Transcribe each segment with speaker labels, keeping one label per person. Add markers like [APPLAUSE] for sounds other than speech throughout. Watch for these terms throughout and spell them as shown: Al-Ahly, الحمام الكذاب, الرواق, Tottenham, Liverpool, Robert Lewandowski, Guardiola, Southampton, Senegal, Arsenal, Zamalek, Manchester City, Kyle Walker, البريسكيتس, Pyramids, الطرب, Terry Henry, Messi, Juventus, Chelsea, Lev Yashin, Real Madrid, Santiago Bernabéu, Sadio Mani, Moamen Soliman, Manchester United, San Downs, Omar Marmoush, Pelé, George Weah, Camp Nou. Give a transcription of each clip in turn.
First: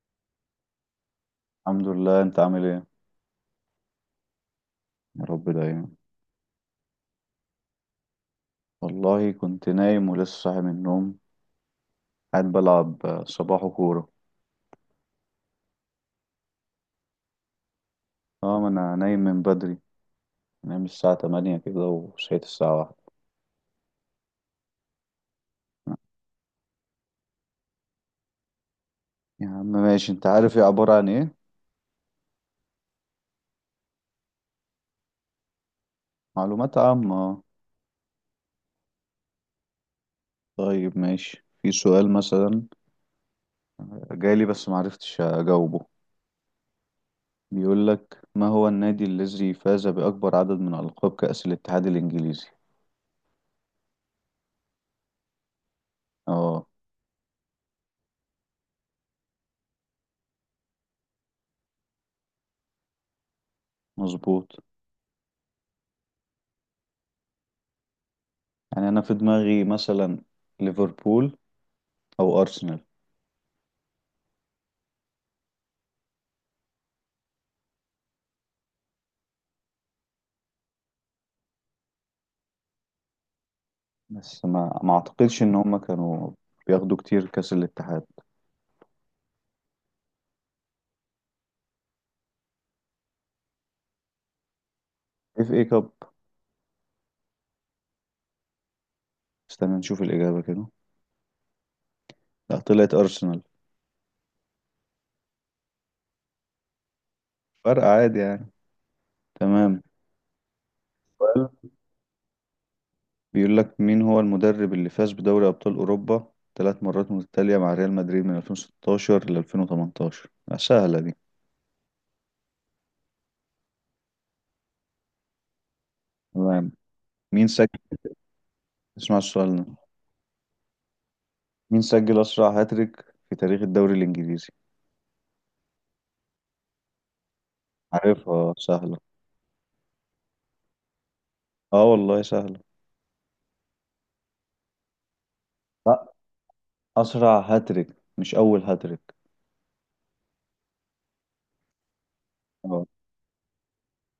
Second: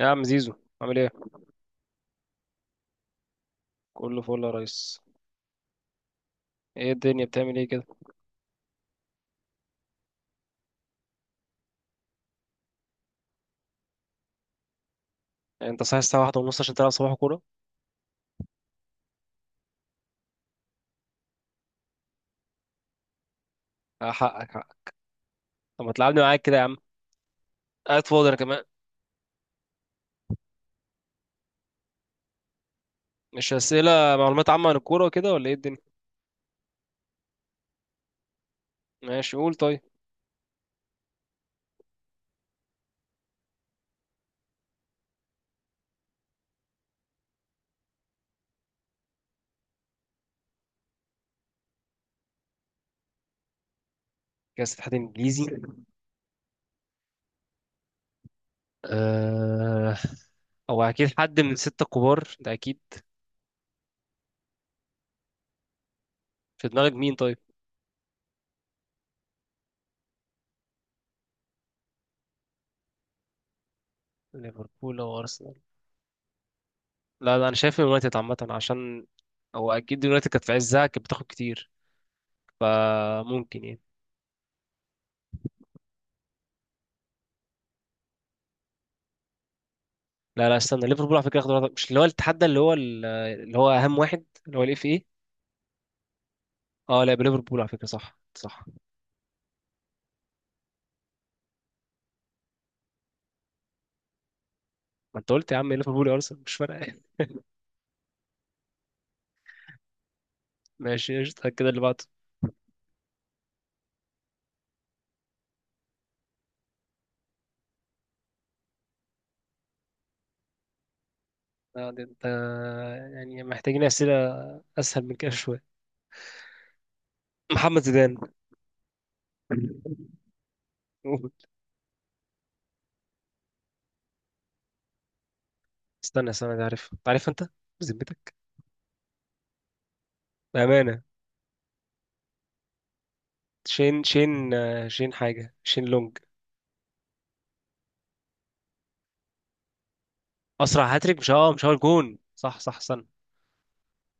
Speaker 1: يا عم زيزو، عامل ايه؟
Speaker 2: الحمد لله، انت عامل ايه؟
Speaker 1: كله فل يا ريس.
Speaker 2: يا رب دايما.
Speaker 1: ايه الدنيا بتعمل ايه كده؟
Speaker 2: والله كنت نايم ولسه صاحي من النوم. قاعد بلعب صباحو كورة.
Speaker 1: يعني انت صاحي الساعه واحدة ونص عشان تلعب صباح كوره؟
Speaker 2: اه، ما انا نايم من بدري. نايم الساعة تمانية كده وصحيت الساعة واحدة.
Speaker 1: حقك حقك. طب ما تلعبني معاك كده يا عم، قاعد فاضي انا كمان.
Speaker 2: يا عم ماشي، انت عارف ايه عبارة عن ايه؟
Speaker 1: مش اسئله معلومات عامه عن الكوره وكده ولا ايه الدنيا؟
Speaker 2: معلومات عامة اه.
Speaker 1: ماشي قول طيب.
Speaker 2: طيب ماشي، في سؤال مثلا جالي بس معرفتش اجاوبه. بيقولك ما هو النادي الذي فاز بأكبر عدد من ألقاب كأس الاتحاد الإنجليزي.
Speaker 1: كاس اتحاد انجليزي؟
Speaker 2: اه
Speaker 1: آه... او اكيد حد من الستة الكبار ده اكيد.
Speaker 2: مظبوط.
Speaker 1: في دماغك مين طيب؟
Speaker 2: يعني انا في دماغي مثلا ليفربول او ارسنال.
Speaker 1: ليفربول او ارسنال؟ لا لا، انا شايف اليونايتد عامه، عشان هو اكيد اليونايتد كانت في عزها كانت بتاخد كتير، فممكن يعني.
Speaker 2: بس ما اعتقدش ان هم كانوا بياخدوا كتير كاس الاتحاد.
Speaker 1: لا لا استنى، ليفربول على فكره اخضر، مش اللي هو التحدى اللي هو اللي هو اهم واحد اللي هو الاف اي.
Speaker 2: اف اي كاب.
Speaker 1: اه لا، يبقى ليفربول على فكره، صح صح.
Speaker 2: استنى نشوف الاجابه كده. لا، طلعت ارسنال.
Speaker 1: ما انت قلت يا عم ليفربول يا ارسنال، مش فارقه.
Speaker 2: فرق عادي يعني. تمام.
Speaker 1: [LAUGHS] ماشي
Speaker 2: سؤال
Speaker 1: قشطة، كده اللي بعده.
Speaker 2: بيقول لك: مين هو المدرب اللي فاز بدوري ابطال اوروبا ثلاث مرات متتاليه مع ريال مدريد من 2016 ل 2018؟ لا، سهله دي.
Speaker 1: ده انت يعني محتاجين اسئله اسهل من كده شويه.
Speaker 2: تمام. مين سجل؟
Speaker 1: محمد زيدان.
Speaker 2: اسمع السؤال ده.
Speaker 1: قول.
Speaker 2: مين سجل اسرع هاتريك في تاريخ الدوري الانجليزي؟
Speaker 1: استنى ده عارف، عارف انت، بذمتك،
Speaker 2: عارفها سهله.
Speaker 1: بامانه.
Speaker 2: اه والله سهله.
Speaker 1: شين شين آه، شين حاجه شين
Speaker 2: لا،
Speaker 1: لونج
Speaker 2: اسرع هاتريك مش اول هاتريك.
Speaker 1: اسرع هاتريك، مش اه مش هو الجون، صح صح
Speaker 2: آه.
Speaker 1: استنى.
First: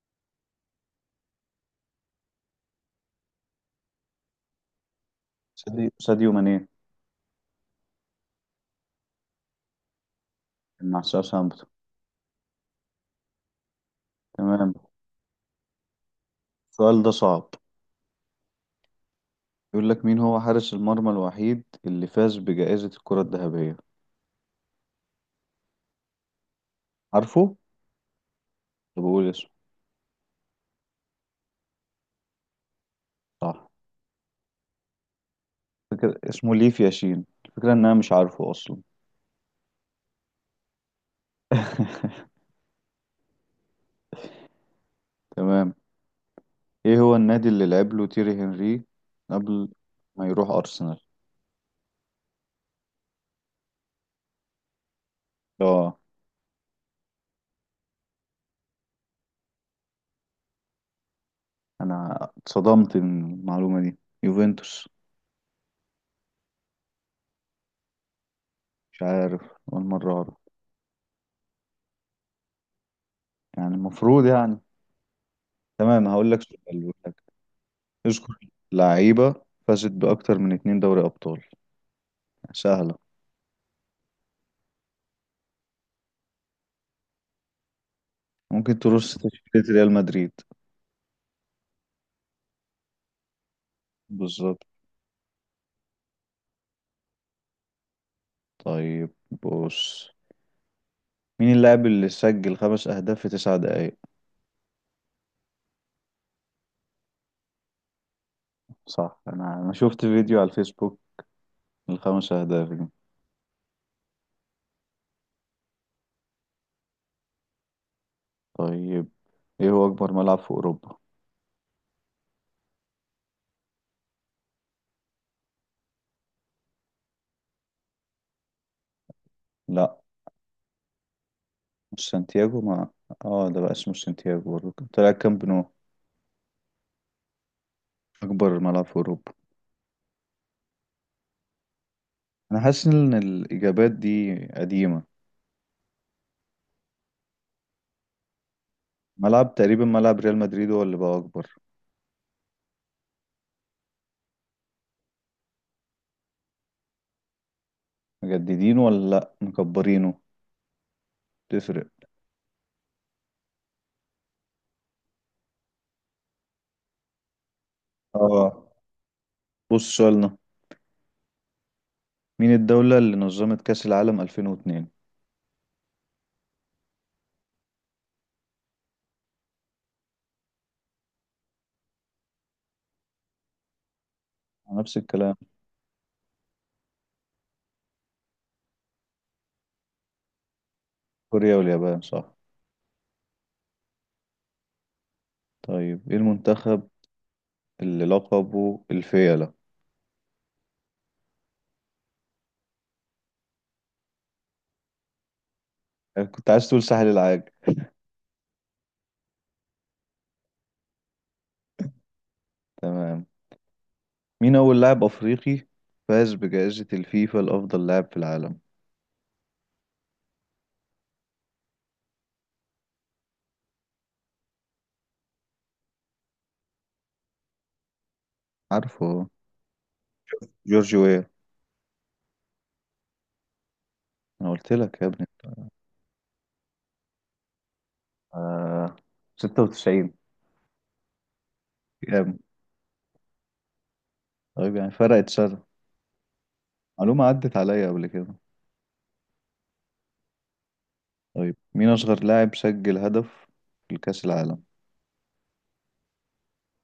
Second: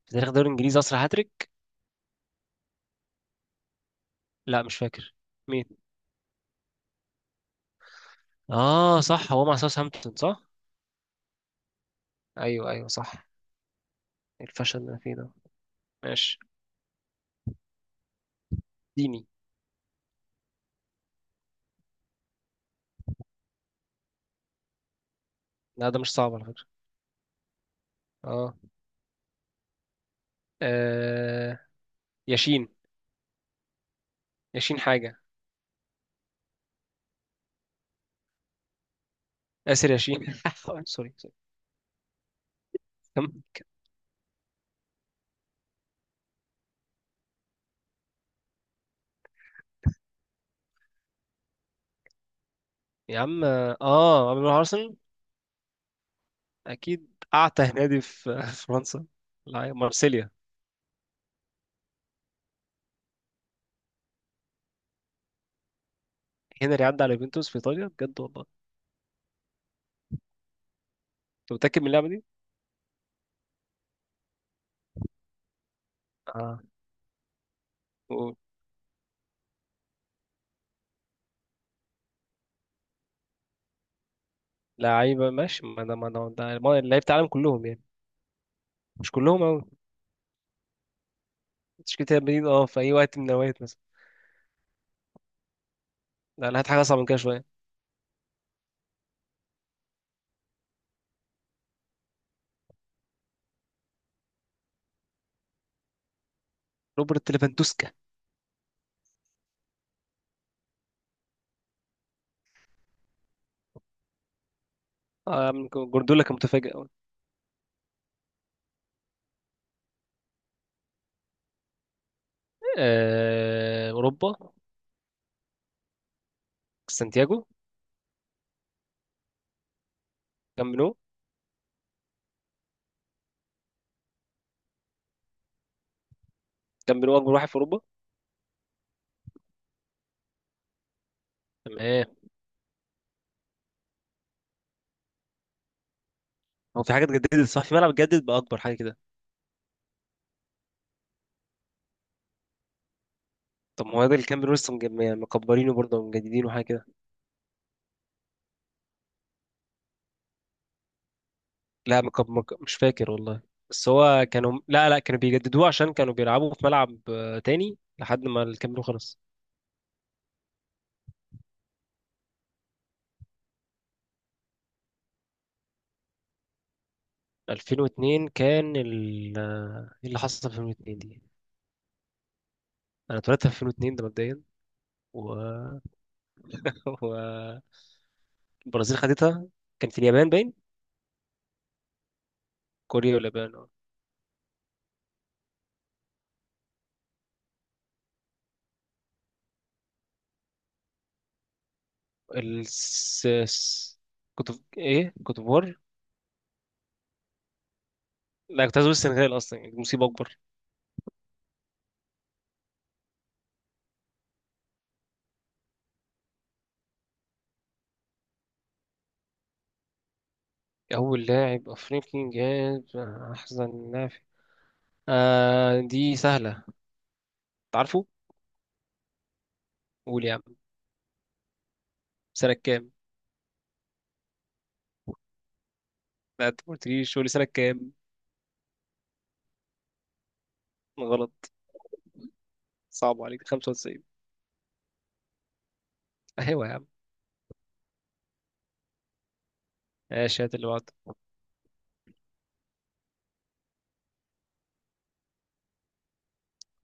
Speaker 1: في تاريخ الدوري الانجليزي اسرع هاتريك، لا مش فاكر.
Speaker 2: ساديو، ساديو ماني.
Speaker 1: اه صح، هو مع ساوثهامبتون صح؟
Speaker 2: مع ساوثهامبتون.
Speaker 1: ايوه ايوه صح.
Speaker 2: تمام.
Speaker 1: الفشل اللي أنا فيه ده. ماشي
Speaker 2: السؤال ده صعب.
Speaker 1: ديني.
Speaker 2: يقول لك: مين هو حارس المرمى الوحيد اللي فاز بجائزة الكرة الذهبية؟
Speaker 1: لا ده مش صعب على فكره.
Speaker 2: عارفه؟
Speaker 1: اه.
Speaker 2: طب بقول اسمه.
Speaker 1: آه، ياشين.
Speaker 2: صح.
Speaker 1: ياشين حاجه.
Speaker 2: فكرة اسمه ليف ياشين، الفكرة ان انا مش عارفه اصلا.
Speaker 1: اسر ياشين. [LAUGHS] سوري سوري.
Speaker 2: [LAUGHS]
Speaker 1: كم؟
Speaker 2: تمام. ايه هو النادي اللي لعب له تيري هنري قبل ما يروح ارسنال؟
Speaker 1: يا عم اه، عمرو ارسنال
Speaker 2: اه،
Speaker 1: اكيد، اعتى نادي في [LAUGHS] في فرنسا. لا، مارسيليا.
Speaker 2: انا اتصدمت من المعلومة دي، يوفنتوس.
Speaker 1: هنري عدى على يوفنتوس في ايطاليا بجد والله؟
Speaker 2: مش عارف، اول مرة اعرف.
Speaker 1: انت متاكد من اللعبه دي؟
Speaker 2: يعني المفروض يعني. تمام، هقول لك
Speaker 1: اه.
Speaker 2: سؤال.
Speaker 1: قول.
Speaker 2: اذكر لعيبة فازت بأكتر من اتنين دوري أبطال. يعني سهلة.
Speaker 1: لعيبه؟ ماشي، ما لعيبه العالم كلهم يعني،
Speaker 2: ممكن
Speaker 1: مش
Speaker 2: ترص
Speaker 1: كلهم قوي.
Speaker 2: تشكيلة ريال مدريد.
Speaker 1: تشكيله ريال مدريد اه، في اي وقت من الاوقات مثلا؟
Speaker 2: بالظبط.
Speaker 1: لا انا هات حاجه اصعب من كده شويه.
Speaker 2: طيب، بص، مين اللاعب اللي سجل خمس أهداف في تسع دقايق؟
Speaker 1: روبرت ليفاندوسكا.
Speaker 2: صح، أنا شفت فيديو على الفيسبوك الخمس أهداف دي.
Speaker 1: من جوارديولا كان متفاجئ أوي.
Speaker 2: طيب، إيه هو أكبر ملعب في أوروبا؟
Speaker 1: اوروبا. سانتياغو.
Speaker 2: لا
Speaker 1: كامب نو.
Speaker 2: مش سانتياغو ما. آه ده بقى اسمه سانتياغو برضه، طلع كامب نو.
Speaker 1: كامب نو اكبر واحد في اوروبا.
Speaker 2: أكبر ملعب في أوروبا.
Speaker 1: تمام.
Speaker 2: أنا حاسس إن الإجابات دي قديمة.
Speaker 1: هو في حاجه اتجددت صح، في ملعب اتجدد بقى اكبر حاجه كده.
Speaker 2: ملعب تقريبا، ملعب ريال مدريد هو اللي بقى أكبر.
Speaker 1: طب ما هو ده الكامب نو لسه مكبرينه برضه، مجددينه حاجه كده.
Speaker 2: مجددينه ولا لأ مكبرينه؟ تفرق.
Speaker 1: لا مش فاكر والله. بس هو كانوا لا لا كانوا بيجددوه عشان كانوا بيلعبوا في ملعب تاني لحد ما
Speaker 2: اه،
Speaker 1: الكامب نو خلص.
Speaker 2: بص سؤالنا. مين الدولة اللي نظمت كأس العالم 2002؟
Speaker 1: 2002 كان ال ايه اللي حصل في 2002 دي؟ انا اتولدت في 2002 ده مبدئيا،
Speaker 2: نفس
Speaker 1: و
Speaker 2: الكلام.
Speaker 1: والبرازيل خدتها. كان في اليابان باين.
Speaker 2: كوريا واليابان صح.
Speaker 1: كوريا ولا اليابان؟ اه.
Speaker 2: طيب، ايه المنتخب اللي لقبه الفيلة؟
Speaker 1: الس... الس- كنت، ايه كنت بور.
Speaker 2: يعني كنت عايز تقول ساحل العاج.
Speaker 1: لا كنت عايز اقول السنغال اصلا، يعني دي مصيبه اكبر.
Speaker 2: تمام. مين أول لاعب أفريقي فاز بجائزة الفيفا لأفضل لاعب في العالم؟
Speaker 1: اول لاعب افريقي جاب احسن لاعب؟ آه دي سهله. تعرفه؟
Speaker 2: عارفه هو.
Speaker 1: قول يا عم.
Speaker 2: جورج ويا.
Speaker 1: سنه كام؟
Speaker 2: أنا قلت لك يا ابني.
Speaker 1: لا انت ما قلتليش، قول لي سنه كام.
Speaker 2: آه، 96.
Speaker 1: غلط.
Speaker 2: كام؟
Speaker 1: صعب عليك، 95.
Speaker 2: طيب يعني فرقت سنة.
Speaker 1: [LAUGHS] ايوه يا عم.
Speaker 2: معلومة عدت عليا قبل كده.
Speaker 1: ماشي هات اللي بعده.
Speaker 2: طيب مين أصغر لاعب سجل هدف في كأس العالم؟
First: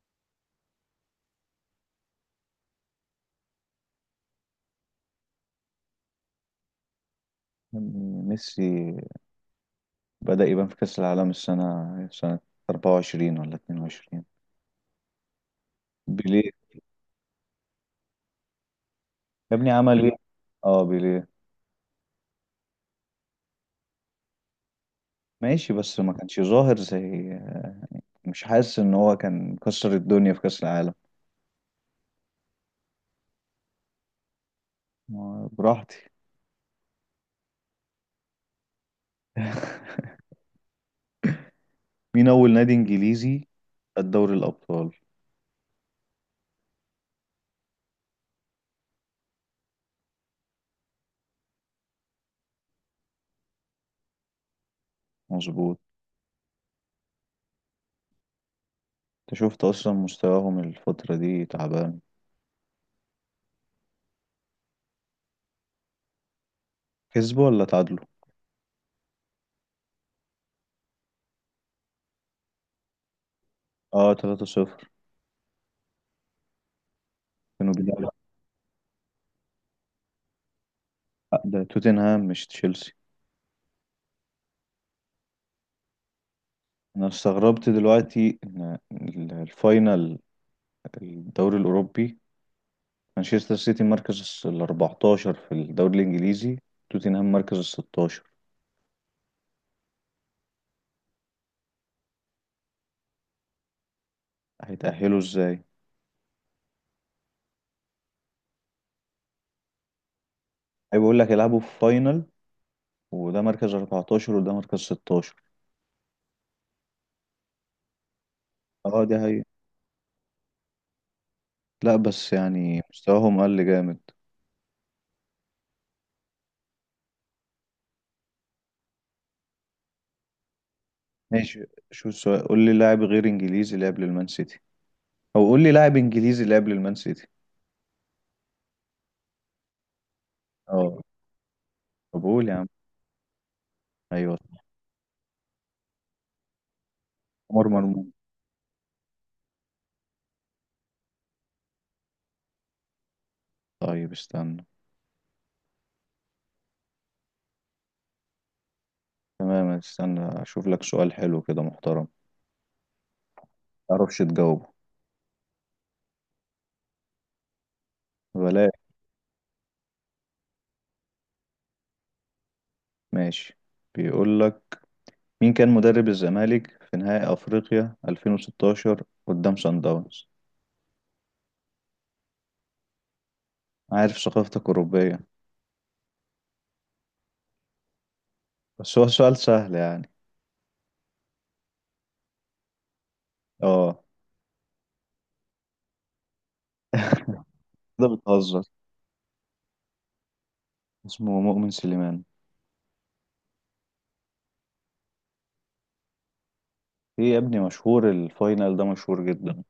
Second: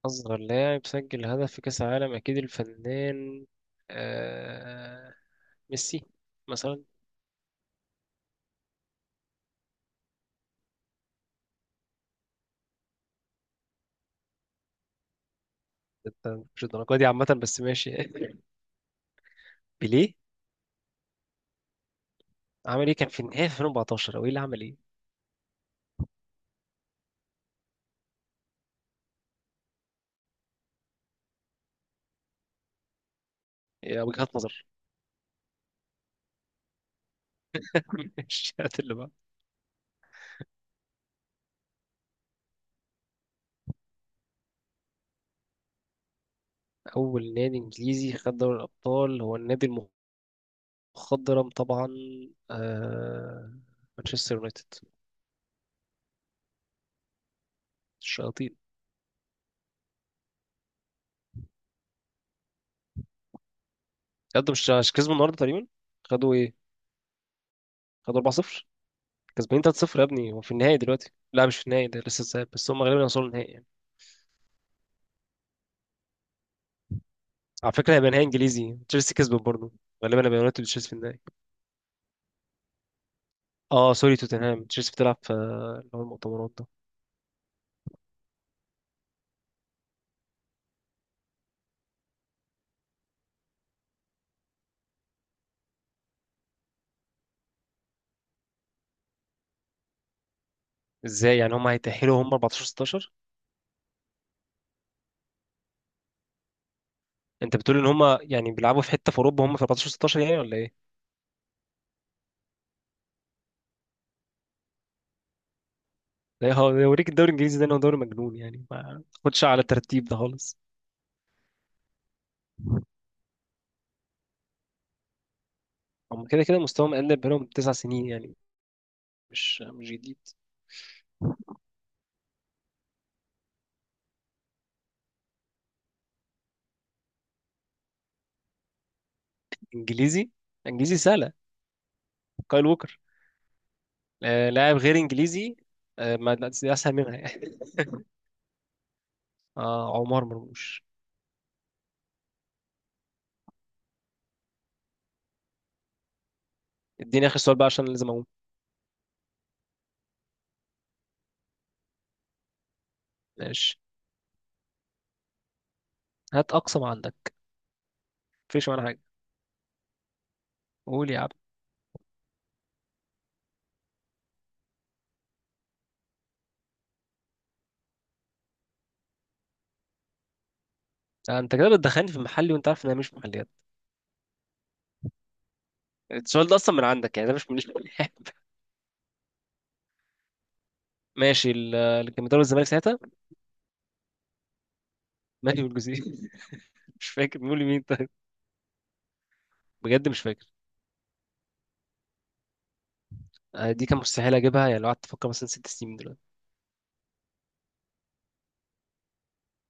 Speaker 1: اصغر لاعب سجل هدف في كاس العالم اكيد الفنان آه... ميسي مثلا.
Speaker 2: يعني ميسي بدأ يبان في كأس العالم سنة 24 ولا 22؟
Speaker 1: انت
Speaker 2: بيليه،
Speaker 1: مش الدرجه دي عامه، بس ماشي. [LAUGHS]
Speaker 2: يا ابني عمل ايه؟
Speaker 1: بيليه.
Speaker 2: اه بيليه.
Speaker 1: عمل ايه؟ كان في النهايه في 2014 او ايه اللي عمل ايه؟
Speaker 2: ماشي بس ما كانش ظاهر زي، مش حاسس ان هو كان كسر الدنيا في كأس العالم.
Speaker 1: يا وجهات نظر.
Speaker 2: براحتي.
Speaker 1: [LAUGHS] مش هات اللي بقى.
Speaker 2: [LAUGHS] مين أول نادي إنجليزي خد دوري الأبطال؟
Speaker 1: اول نادي انجليزي خد دوري الابطال هو النادي المخضرم طبعا آه... مانشستر يونايتد.
Speaker 2: مظبوط.
Speaker 1: الشياطين.
Speaker 2: انت شفت أصلا مستواهم الفترة دي تعبان.
Speaker 1: يقدم، مش كسبوا النهارده تقريبا. خدوا ايه؟
Speaker 2: كسبوا ولا تعادلوا؟
Speaker 1: خدوا 4-0. كسبانين 3-0 يا ابني، هو في النهائي دلوقتي. لا مش في النهائي ده، لسه الذهاب، بس هم غالبا هيوصلوا النهائي يعني.
Speaker 2: اه 3-0 كانوا
Speaker 1: على فكره
Speaker 2: بيلعبوا.
Speaker 1: هيبقى نهائي انجليزي، تشيلسي كسبت برضه، غالبا هيبقى يونايتد وتشيلسي في النهائي.
Speaker 2: لا، ده توتنهام مش تشيلسي.
Speaker 1: اه سوري، توتنهام. تشيلسي بتلعب في اللي هو المؤتمرات ده.
Speaker 2: انا استغربت دلوقتي ان الفاينل الدوري الاوروبي، مانشستر سيتي مركز ال 14 في الدوري الانجليزي، توتنهام مركز ال 16.
Speaker 1: ازاي يعني هم هيتأهلوا هم 14 16؟
Speaker 2: هيتأهلوا ازاي؟
Speaker 1: انت بتقول ان هم يعني بيلعبوا في حتة في اوروبا، هم في 14 16 يعني ولا ايه؟
Speaker 2: هي بقول لك يلعبوا في فاينل، وده مركز 14 وده مركز 16.
Speaker 1: ده ده يوريك الدوري الانجليزي ده، انه دوري مجنون يعني، ما
Speaker 2: اه دي هي.
Speaker 1: تاخدش على الترتيب ده خالص.
Speaker 2: لا بس يعني مستواهم قل جامد.
Speaker 1: هم كده كده مستواهم اقل بقالهم تسع سنين يعني، مش جديد.
Speaker 2: ماشي. شو السؤال؟ قول لي لاعب غير انجليزي لعب للمان سيتي، او قول لي لاعب انجليزي لعب للمان سيتي.
Speaker 1: انجليزي؟
Speaker 2: اه
Speaker 1: انجليزي سهلة.
Speaker 2: طب قول يا عم.
Speaker 1: كايل ووكر.
Speaker 2: ايوه،
Speaker 1: آه لاعب غير انجليزي؟ آه ما لا، دي اسهل منها يعني.
Speaker 2: عمر مرموش.
Speaker 1: [LAUGHS] آه عمر مرموش.
Speaker 2: طيب استنى.
Speaker 1: اديني اخر سؤال بقى عشان لازم اقوم.
Speaker 2: تمام، استنى اشوف لك سؤال حلو كده محترم،
Speaker 1: ماشي
Speaker 2: معرفش تجاوبه.
Speaker 1: هات اقصى ما عندك. مفيش
Speaker 2: بلاش.
Speaker 1: ولا حاجة؟ قول يا عم.
Speaker 2: ماشي، بيقول لك: مين كان مدرب الزمالك في نهائي افريقيا 2016 قدام سان داونز؟
Speaker 1: انت كده بتدخلني في محلي، وانت عارف ان انا مش في محليات.
Speaker 2: عارف ثقافتك اوروبية.
Speaker 1: السؤال ده اصلا من عندك، يعني ده مش من. [LAUGHS]
Speaker 2: بس هو سؤال سهل يعني.
Speaker 1: ماشي اللي كان بيدرب الزمالك ساعتها؟
Speaker 2: اه.
Speaker 1: ماهي والجزيري. [LAUGHS] مش فاكر، بيقول
Speaker 2: [LAUGHS]
Speaker 1: مين
Speaker 2: ده
Speaker 1: طيب؟
Speaker 2: بتهزر.
Speaker 1: بجد مش فاكر.
Speaker 2: اسمه مؤمن سليمان.
Speaker 1: دي كان مستحيل اجيبها يعني، لو قعدت افكر مثلا ست سنين من دلوقتي.
Speaker 2: ايه يا ابني، مشهور الفاينل ده مشهور جدا.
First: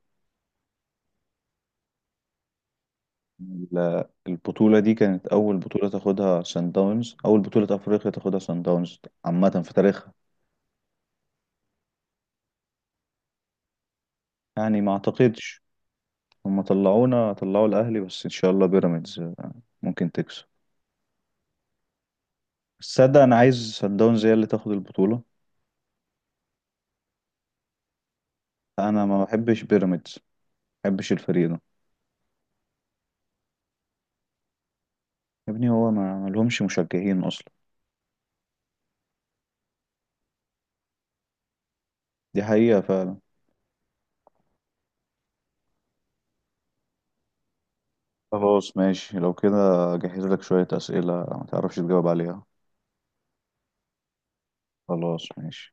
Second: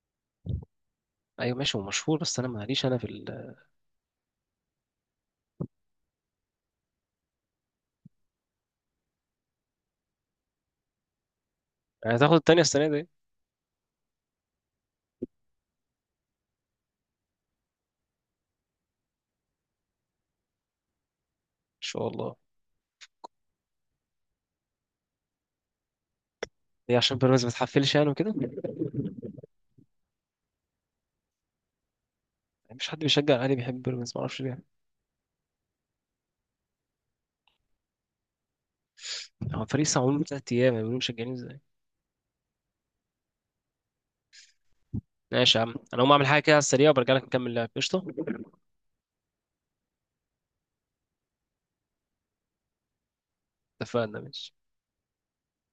Speaker 1: ايوه ماشي هو مشهور، بس انا ماليش، انا في ال...
Speaker 2: البطولة دي كانت أول بطولة تاخدها سان داونز، أول بطولة أفريقيا تاخدها سان داونز عامة في تاريخها.
Speaker 1: يعني هتاخد التانية السنه دي ان
Speaker 2: يعني ما أعتقدش. هما طلعونا، طلعوا الاهلي، بس ان شاء الله بيراميدز ممكن تكسب.
Speaker 1: شاء الله.
Speaker 2: بس تصدق انا عايز سان داونز هي اللي تاخد البطوله.
Speaker 1: ليه، عشان بيراميدز ما تحفلش يعني وكده؟
Speaker 2: انا ما بحبش بيراميدز، ما بحبش الفريق ده.
Speaker 1: يعني مش حد بيشجع الاهلي بيحب بيراميدز، ما اعرفش ليه.
Speaker 2: يا ابني هو ما لهمش مشجعين اصلا.
Speaker 1: هو الفريق لسه معمول من تلات ايام، يعني بيقولوا مشجعين ازاي؟
Speaker 2: دي حقيقه فعلا.
Speaker 1: ماشي يا عم، انا هقوم اعمل حاجه كده على السريع وبرجع لك نكمل لعب قشطه.
Speaker 2: خلاص ماشي لو كده، جهز لك شويه اسئله ما تعرفش تجاوب عليها.
Speaker 1: اتفقنا، ماشي.
Speaker 2: خلاص ماشي.